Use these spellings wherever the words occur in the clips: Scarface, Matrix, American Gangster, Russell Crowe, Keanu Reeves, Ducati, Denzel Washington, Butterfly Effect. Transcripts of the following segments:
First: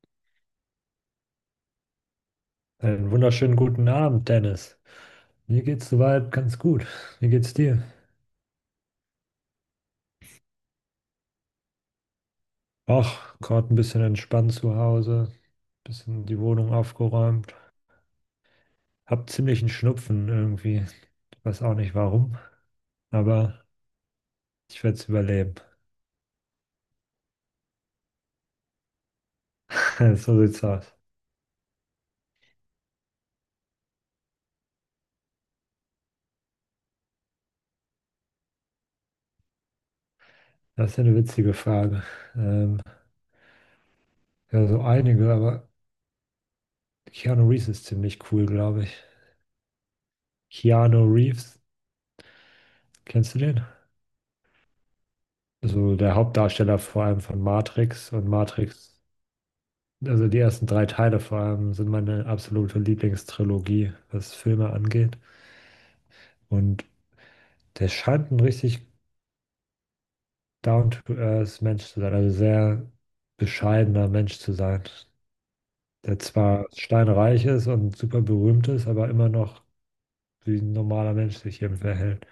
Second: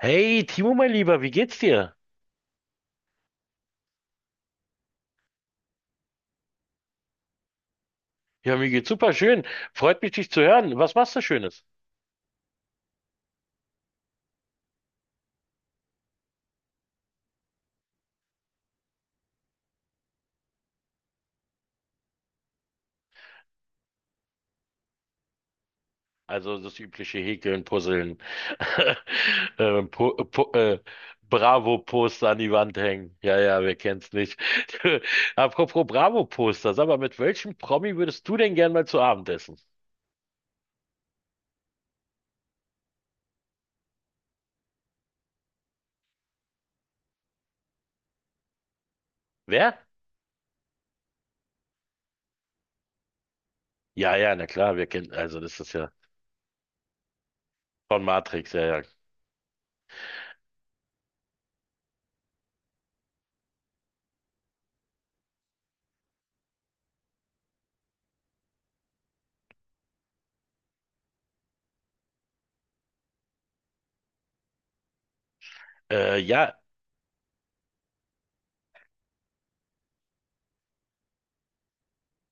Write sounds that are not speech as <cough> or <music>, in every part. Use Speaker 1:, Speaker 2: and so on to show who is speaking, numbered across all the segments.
Speaker 1: Hey, Timo, mein Lieber, wie geht's dir?
Speaker 2: Einen wunderschönen guten Abend, Dennis. Mir geht's soweit ganz gut. Wie geht's dir?
Speaker 1: Ja, mir geht's super schön. Freut mich, dich zu hören. Was machst du Schönes?
Speaker 2: Ach, gerade ein bisschen entspannt zu Hause, bisschen die Wohnung aufgeräumt. Hab ziemlich einen Schnupfen irgendwie. Ich weiß auch nicht warum, aber ich werde es überleben.
Speaker 1: Also das übliche Häkeln, Puzzeln, <laughs> Pu
Speaker 2: <laughs> So
Speaker 1: Pu
Speaker 2: sieht's aus.
Speaker 1: Bravo-Poster an die Wand hängen. Ja, ja, wer kennt's nicht? <laughs> Apropos Bravo-Poster, sag mal, mit welchem Promi würdest du denn gern mal zu Abend essen?
Speaker 2: Das ist eine witzige Frage. Ähm, ja, so einige, aber Keanu Reeves ist ziemlich cool, glaube ich.
Speaker 1: Wer?
Speaker 2: Keanu Reeves, kennst du den?
Speaker 1: Ja, ja, na klar, wir kennen, also das ist ja
Speaker 2: Also der Hauptdarsteller vor allem von
Speaker 1: von
Speaker 2: Matrix und
Speaker 1: Matrix, ja, ja.
Speaker 2: Matrix. Also die ersten drei Teile vor allem sind meine absolute Lieblingstrilogie, was Filme angeht. Und der scheint ein richtig down-to-earth Mensch zu sein, also sehr bescheidener Mensch zu sein,
Speaker 1: Äh,
Speaker 2: der
Speaker 1: ja,
Speaker 2: zwar steinreich ist und super berühmt ist, aber immer noch wie ein normaler Mensch sich eben verhält.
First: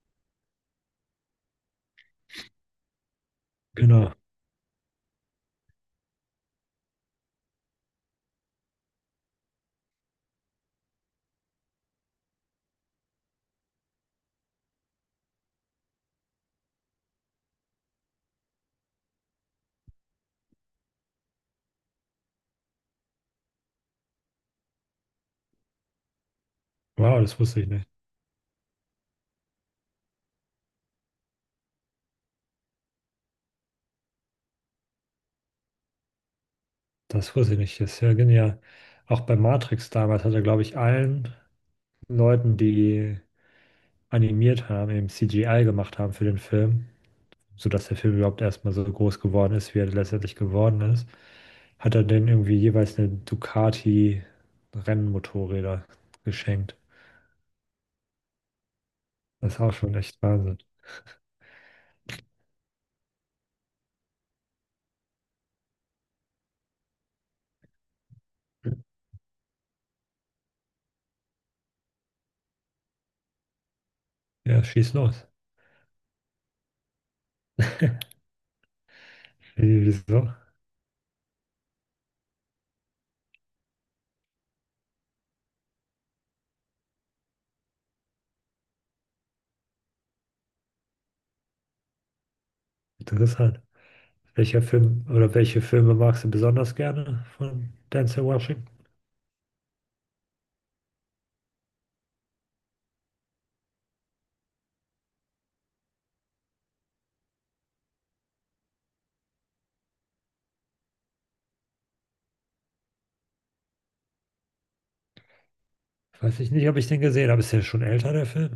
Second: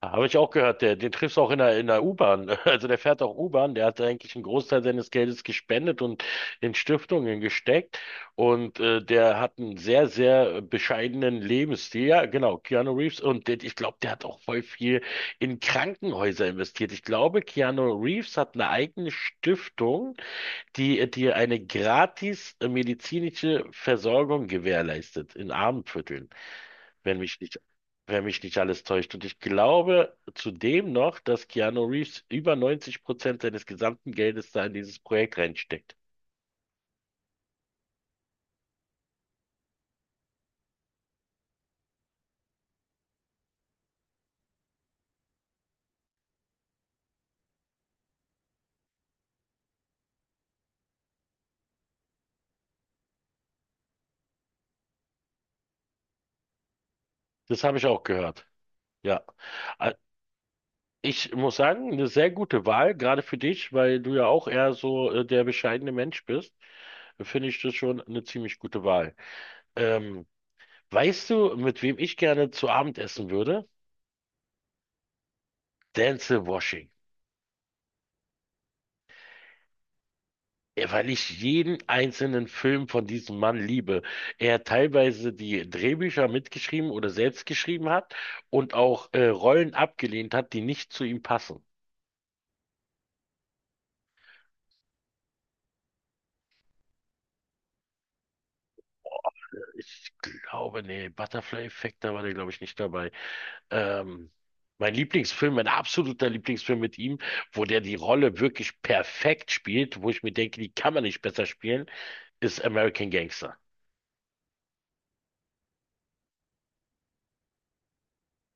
Speaker 1: Habe ich auch gehört, der, den triffst du auch in der U-Bahn. <laughs> Also der fährt auch U-Bahn, der hat
Speaker 2: Genau.
Speaker 1: eigentlich einen Großteil seines Geldes gespendet und in Stiftungen gesteckt. Und der hat einen sehr, sehr bescheidenen Lebensstil. Ja, genau, Keanu Reeves. Und der, ich glaube, der hat auch voll viel in Krankenhäuser investiert. Ich glaube, Keanu Reeves hat eine eigene Stiftung, die dir eine gratis medizinische Versorgung gewährleistet in Armenvierteln, wenn
Speaker 2: Wow, das
Speaker 1: mich nicht,
Speaker 2: wusste ich nicht.
Speaker 1: wenn mich nicht alles täuscht. Und ich glaube zudem noch, dass Keanu Reeves über 90% seines gesamten Geldes da in dieses Projekt reinsteckt.
Speaker 2: Das wusste ich nicht. Das ist ja genial. Auch bei Matrix damals hat er, glaube ich, allen Leuten, die animiert haben, eben CGI gemacht haben für den Film, sodass der Film überhaupt erstmal so groß geworden ist, wie er letztendlich geworden ist, hat er denen irgendwie jeweils eine Ducati Rennmotorräder geschenkt.
Speaker 1: Das habe ich auch gehört. Ja.
Speaker 2: Das ist auch
Speaker 1: Äh,
Speaker 2: schon echt Wahnsinn.
Speaker 1: Ich muss sagen, eine sehr gute Wahl, gerade für dich, weil du ja auch eher so der bescheidene Mensch bist, finde ich das schon eine ziemlich gute Wahl. Ähm, weißt du, mit wem ich gerne zu Abend essen würde?
Speaker 2: Ja, schieß los.
Speaker 1: Denzel Washington.
Speaker 2: Wie- Wieso?
Speaker 1: Ja, weil ich jeden einzelnen Film von diesem Mann liebe. Er teilweise die Drehbücher mitgeschrieben oder selbst geschrieben hat und auch Rollen abgelehnt hat, die nicht zu ihm passen.
Speaker 2: Interessant. Welcher Film oder welche Filme magst du besonders gerne von Denzel Washington?
Speaker 1: Ich Butterfly Effect, da war der, glaube ich, nicht dabei. Ähm, mein Lieblingsfilm, mein absoluter Lieblingsfilm mit ihm, wo der die Rolle wirklich perfekt spielt, wo ich mir denke, die kann man nicht besser spielen, ist American Gangster.
Speaker 2: Weiß ich nicht, ob ich den gesehen habe. Ist ja schon älter, der Film?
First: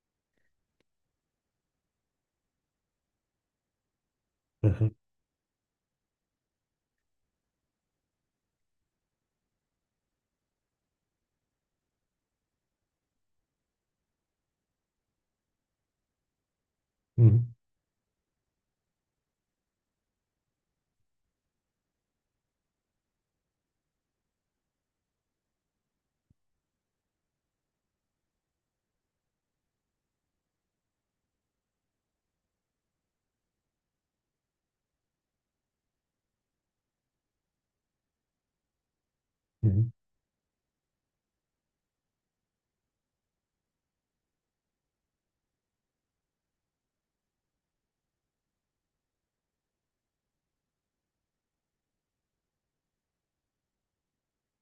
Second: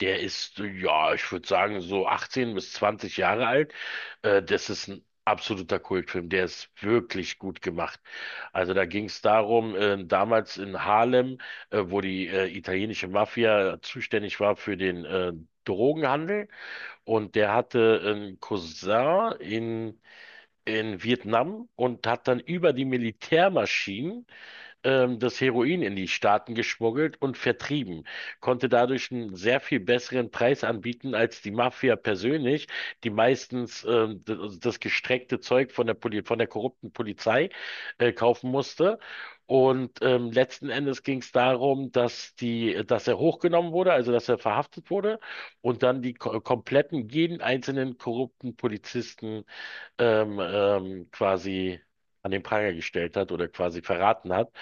Speaker 1: Der ist, ja, ich würde sagen, so 18 bis 20 Jahre alt. Das ist
Speaker 2: Mhm.
Speaker 1: ein absoluter Kultfilm. Der ist wirklich gut gemacht. Also da ging es darum, damals in Harlem, wo die italienische Mafia zuständig war für den Drogenhandel, und der
Speaker 2: Mhm.
Speaker 1: hatte einen Cousin in Vietnam und hat dann über die Militärmaschinen das Heroin in die Staaten geschmuggelt und vertrieben, konnte dadurch einen sehr viel besseren Preis anbieten als die Mafia persönlich, die meistens also das gestreckte Zeug von der Poli von der korrupten Polizei kaufen musste.
Speaker 2: Mhm.
Speaker 1: Und letzten Endes ging es darum, dass dass er hochgenommen wurde, also dass er verhaftet wurde und dann die ko kompletten, jeden einzelnen korrupten Polizisten quasi an den Pranger gestellt hat oder quasi verraten hat,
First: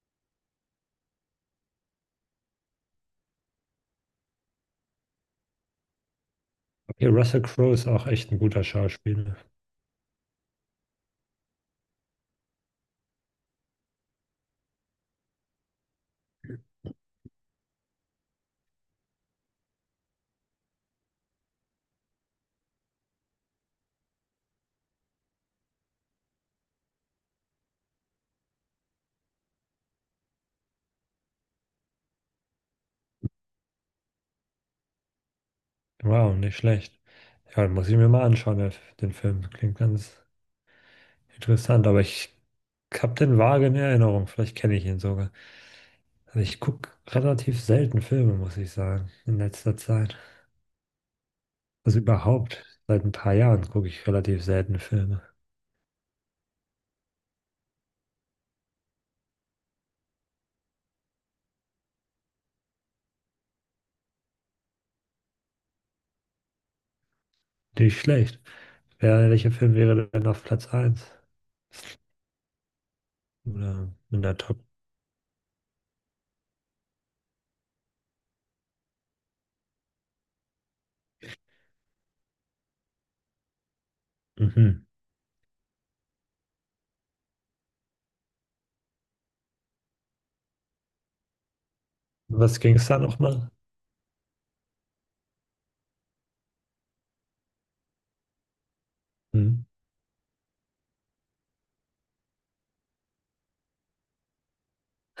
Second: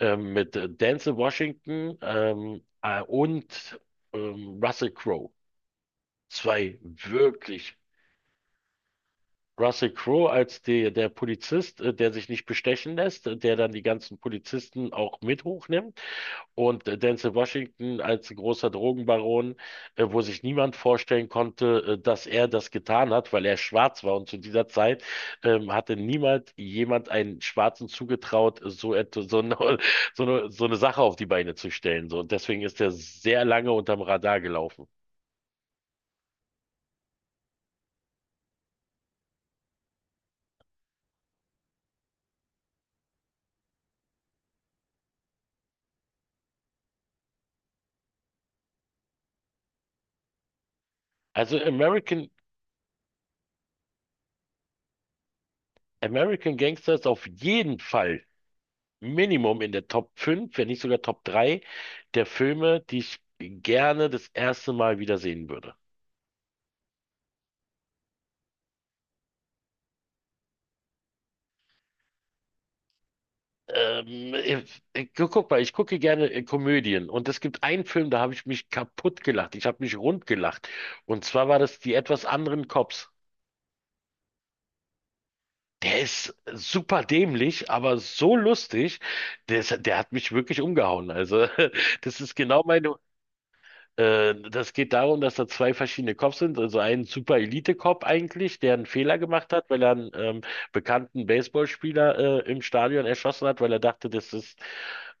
Speaker 1: mit Denzel Washington und Russell Crowe. Zwei
Speaker 2: Okay, Russell Crowe
Speaker 1: wirklich.
Speaker 2: ist auch echt ein guter Schauspieler.
Speaker 1: Russell Crowe als der Polizist, der sich nicht bestechen lässt, der dann die ganzen Polizisten auch mit hochnimmt, und Denzel Washington als großer Drogenbaron, wo sich niemand vorstellen konnte, dass er das getan hat, weil er schwarz war. Und zu dieser Zeit hatte niemand jemand einen Schwarzen zugetraut, so etwas, so eine, <laughs> so eine Sache auf die Beine zu stellen. So. Und deswegen ist er sehr lange unterm Radar gelaufen.
Speaker 2: Wow, nicht schlecht. Ja, den muss ich mir mal anschauen, der- den Film. Klingt ganz, interessant, aber ich habe den vage in Erinnerung. Vielleicht kenne ich ihn sogar. Also ich gucke relativ selten Filme, muss ich sagen, in letzter Zeit.
Speaker 1: Also
Speaker 2: Also
Speaker 1: American,
Speaker 2: überhaupt, seit ein paar Jahren gucke ich relativ selten Filme.
Speaker 1: American Gangster ist auf jeden Fall Minimum in der Top 5, wenn nicht sogar Top 3 der Filme, die ich gerne das erste Mal wiedersehen würde.
Speaker 2: Nicht schlecht. Wer, welcher Film wäre denn auf Platz 1? Oder in der Top?
Speaker 1: Guck mal, ich gucke gerne Komödien und es gibt einen Film, da habe ich mich kaputt gelacht. Ich habe mich rund gelacht. Und zwar war das die etwas anderen Cops.
Speaker 2: Mhm.
Speaker 1: Der ist super dämlich, aber so lustig. Der hat mich wirklich umgehauen. Also, <laughs> das ist
Speaker 2: Was
Speaker 1: genau
Speaker 2: ging es
Speaker 1: meine.
Speaker 2: da nochmal?
Speaker 1: Das geht darum, dass da zwei verschiedene Cops sind. Also ein Super Elite-Cop eigentlich, der einen Fehler gemacht
Speaker 2: Mhm.
Speaker 1: hat, weil er einen bekannten Baseballspieler im Stadion erschossen hat, weil er dachte,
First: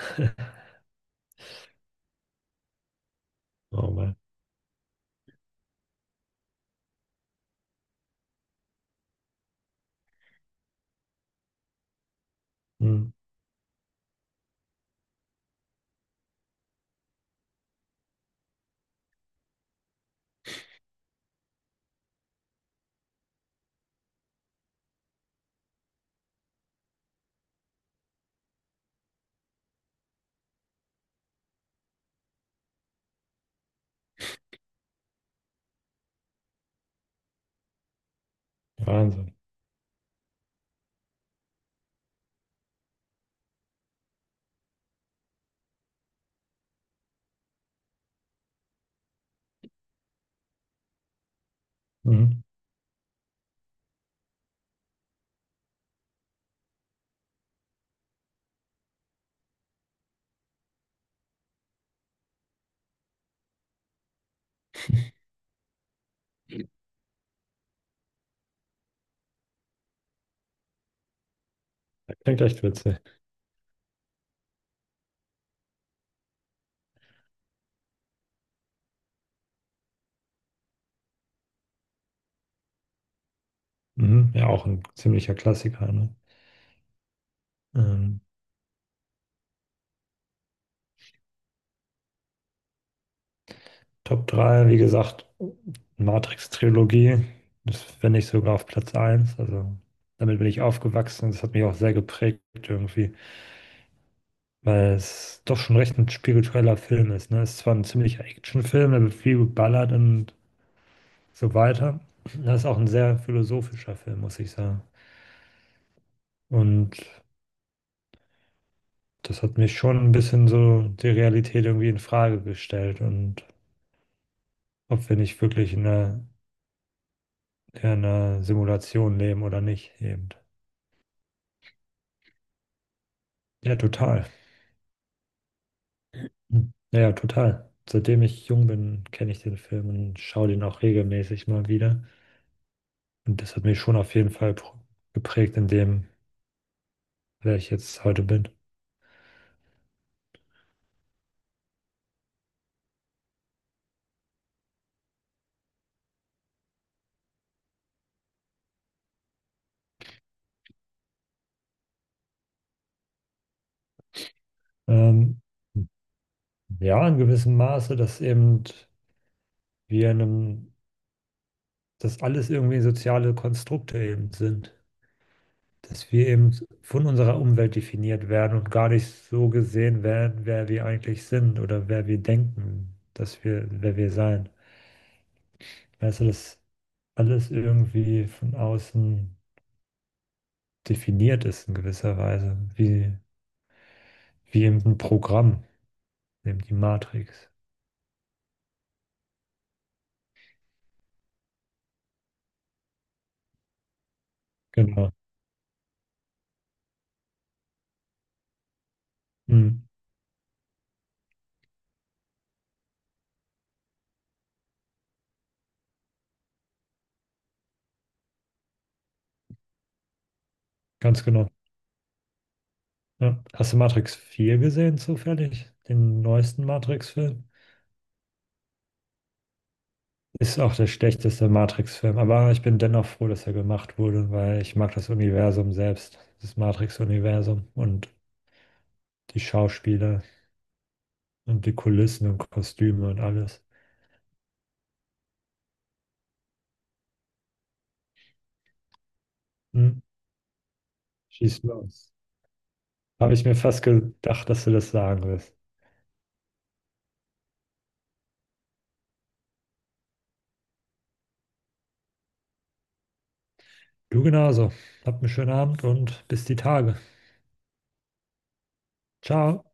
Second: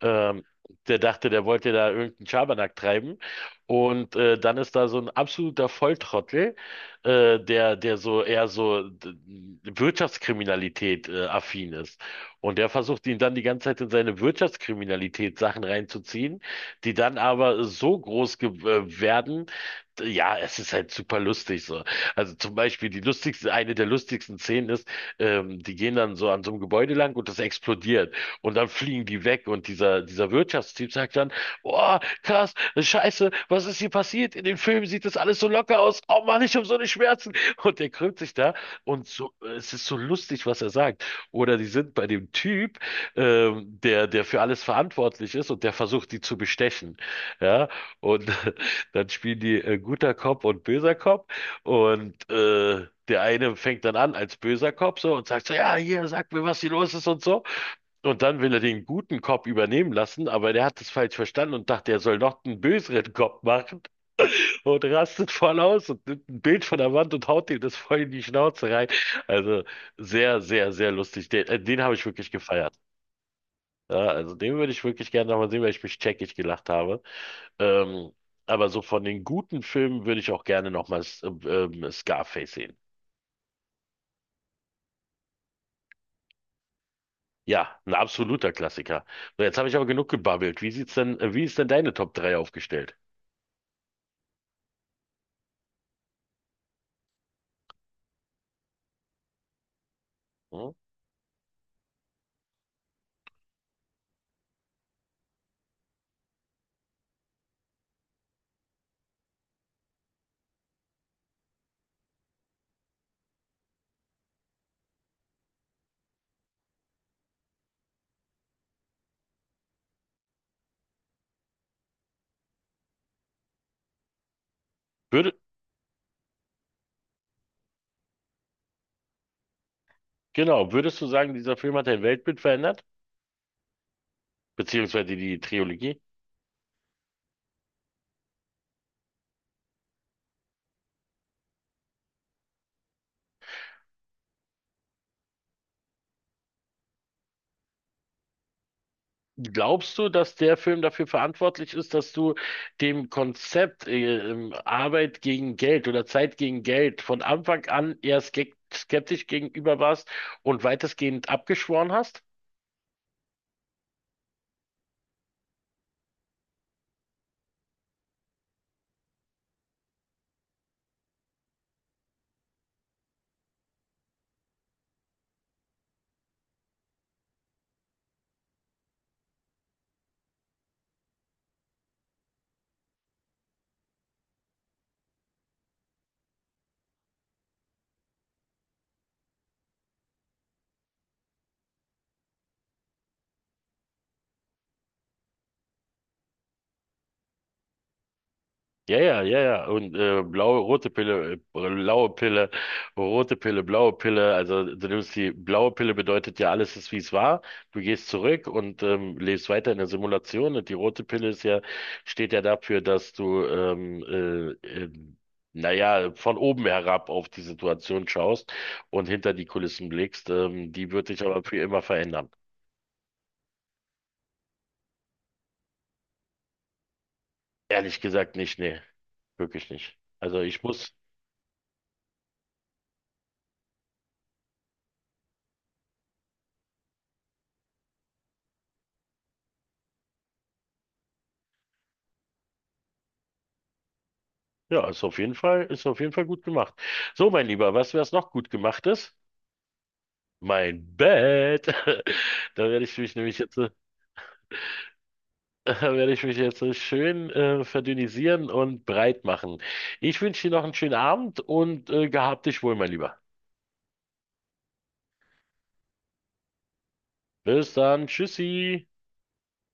Speaker 1: ähm, der dachte, der wollte da irgendeinen Schabernack treiben.
Speaker 2: Oh
Speaker 1: Und
Speaker 2: Mann.
Speaker 1: dann ist da so ein absoluter Volltrottel, der so eher so Wirtschaftskriminalität affin ist. Und der versucht
Speaker 2: Mhm.
Speaker 1: ihn dann die ganze Zeit in seine Wirtschaftskriminalität Sachen reinzuziehen, die dann aber so groß ge werden, ja, es ist halt super lustig so. Also zum Beispiel eine der lustigsten Szenen ist, die gehen dann so an so einem Gebäude lang und das explodiert und dann fliegen die weg und dieser Wirtschaftstyp sagt dann, oh, krass, scheiße, was ist hier passiert? In den Filmen sieht das alles so locker aus. Oh Mann, ich habe so eine Schmerzen. Und der krümmt sich da und so,
Speaker 2: Wahnsinn.
Speaker 1: es ist so lustig, was er sagt. Oder die sind bei dem Typ, der für alles verantwortlich ist und der versucht, die zu bestechen. Ja, und <laughs> dann spielen die guter Cop und böser Cop und
Speaker 2: Mhm.
Speaker 1: der eine fängt dann an als böser Cop so und sagt so, ja, hier, sag mir, was hier los ist und so. Und dann will er den guten Cop übernehmen lassen, aber der hat es falsch verstanden und dachte, er soll noch einen böseren Cop machen und rastet voll aus und nimmt ein Bild von der Wand und haut ihm das voll in die Schnauze rein. Also sehr, sehr, sehr lustig. Den habe ich
Speaker 2: Das
Speaker 1: wirklich
Speaker 2: klingt echt
Speaker 1: gefeiert.
Speaker 2: witzig.
Speaker 1: Ja, also den würde ich wirklich gerne nochmal sehen, weil ich mich checkig gelacht habe. Ähm, aber so von den guten Filmen würde ich auch gerne nochmal Scarface sehen.
Speaker 2: Mhm. Ja, auch ein ziemlicher Klassiker, ne?
Speaker 1: Ja, ein
Speaker 2: Ähm,
Speaker 1: absoluter Klassiker. So, jetzt habe ich aber genug gebabbelt. Wie ist denn deine Top drei aufgestellt?
Speaker 2: Top 3, wie gesagt, Matrix-Trilogie. Das finde ich sogar auf Platz 1. Also damit bin ich
Speaker 1: Hm?
Speaker 2: aufgewachsen. Das hat mich auch sehr geprägt irgendwie, weil es doch schon recht ein spiritueller Film ist. Ne? Es ist zwar ein ziemlicher Actionfilm, da wird viel geballert und so weiter. Das ist auch ein sehr philosophischer Film, muss ich sagen. Und das hat mich schon ein bisschen so die Realität irgendwie in Frage gestellt und ob wir
Speaker 1: Würde,
Speaker 2: nicht wirklich in einer Simulation leben oder nicht eben.
Speaker 1: genau, würdest du sagen, dieser Film hat dein Weltbild verändert?
Speaker 2: Ja, total.
Speaker 1: Beziehungsweise die Trilogie?
Speaker 2: Hm. Ja, ja, total. Seitdem ich jung bin, kenne ich den Film und schaue den auch regelmäßig mal wieder. Und das hat mich schon auf jeden Fall pro- geprägt in dem, wer ich jetzt heute bin.
Speaker 1: Glaubst du, dass der Film dafür verantwortlich ist, dass du dem Konzept Arbeit gegen Geld oder Zeit gegen Geld von Anfang an eher skeptisch gegenüber warst und weitestgehend abgeschworen hast?
Speaker 2: Ähm, ja, in gewissem Maße, dass eben wir in einem, dass alles irgendwie soziale Konstrukte eben sind. Dass wir eben von unserer Umwelt definiert werden und gar nicht so gesehen werden, wer wir eigentlich sind oder wer wir denken, dass wir, wer wir sein. Also, dass alles irgendwie von außen definiert ist in gewisser Weise, wie, wie eben ein Programm, eben die Matrix.
Speaker 1: Ja, ja, ja, ja. Und blaue Pille, rote Pille, blaue Pille. Also du
Speaker 2: Genau.
Speaker 1: nimmst die blaue Pille bedeutet ja, alles ist wie es war. Du gehst zurück und lebst weiter in
Speaker 2: Mhm.
Speaker 1: der Simulation. Und die rote Pille steht ja dafür, dass du äh, äh, naja, von oben herab auf die Situation schaust und hinter die Kulissen blickst. Die wird dich
Speaker 2: Ganz
Speaker 1: aber
Speaker 2: genau.
Speaker 1: für immer verändern.
Speaker 2: Ja. Hast du Matrix 4 gesehen, zufällig? Den neuesten Matrix-Film?
Speaker 1: Ehrlich gesagt nicht, nee, wirklich nicht. Also
Speaker 2: Ist
Speaker 1: ich
Speaker 2: auch der
Speaker 1: muss.
Speaker 2: schlechteste Matrix-Film, aber ich bin dennoch froh, dass er gemacht wurde, weil ich mag das Universum selbst, das Matrix-Universum und die Schauspieler und die Kulissen und Kostüme und alles.
Speaker 1: Ja, ist auf jeden Fall gut gemacht. So, mein Lieber, weißt du, was noch gut gemacht ist?
Speaker 2: Mhm.
Speaker 1: Mein
Speaker 2: Schieß
Speaker 1: Bett.
Speaker 2: los.
Speaker 1: <laughs> Da werde ich mich
Speaker 2: Habe
Speaker 1: nämlich
Speaker 2: ich mir
Speaker 1: jetzt,
Speaker 2: fast gedacht, dass du das sagen wirst.
Speaker 1: <laughs> da werde ich mich jetzt schön verdünnisieren und breit machen. Ich wünsche dir noch einen schönen Abend und gehab dich wohl, mein Lieber.
Speaker 2: Du genauso. Habt einen schönen Abend und bis die Tage.
Speaker 1: Bis dann. Tschüssi.
Speaker 2: Ciao.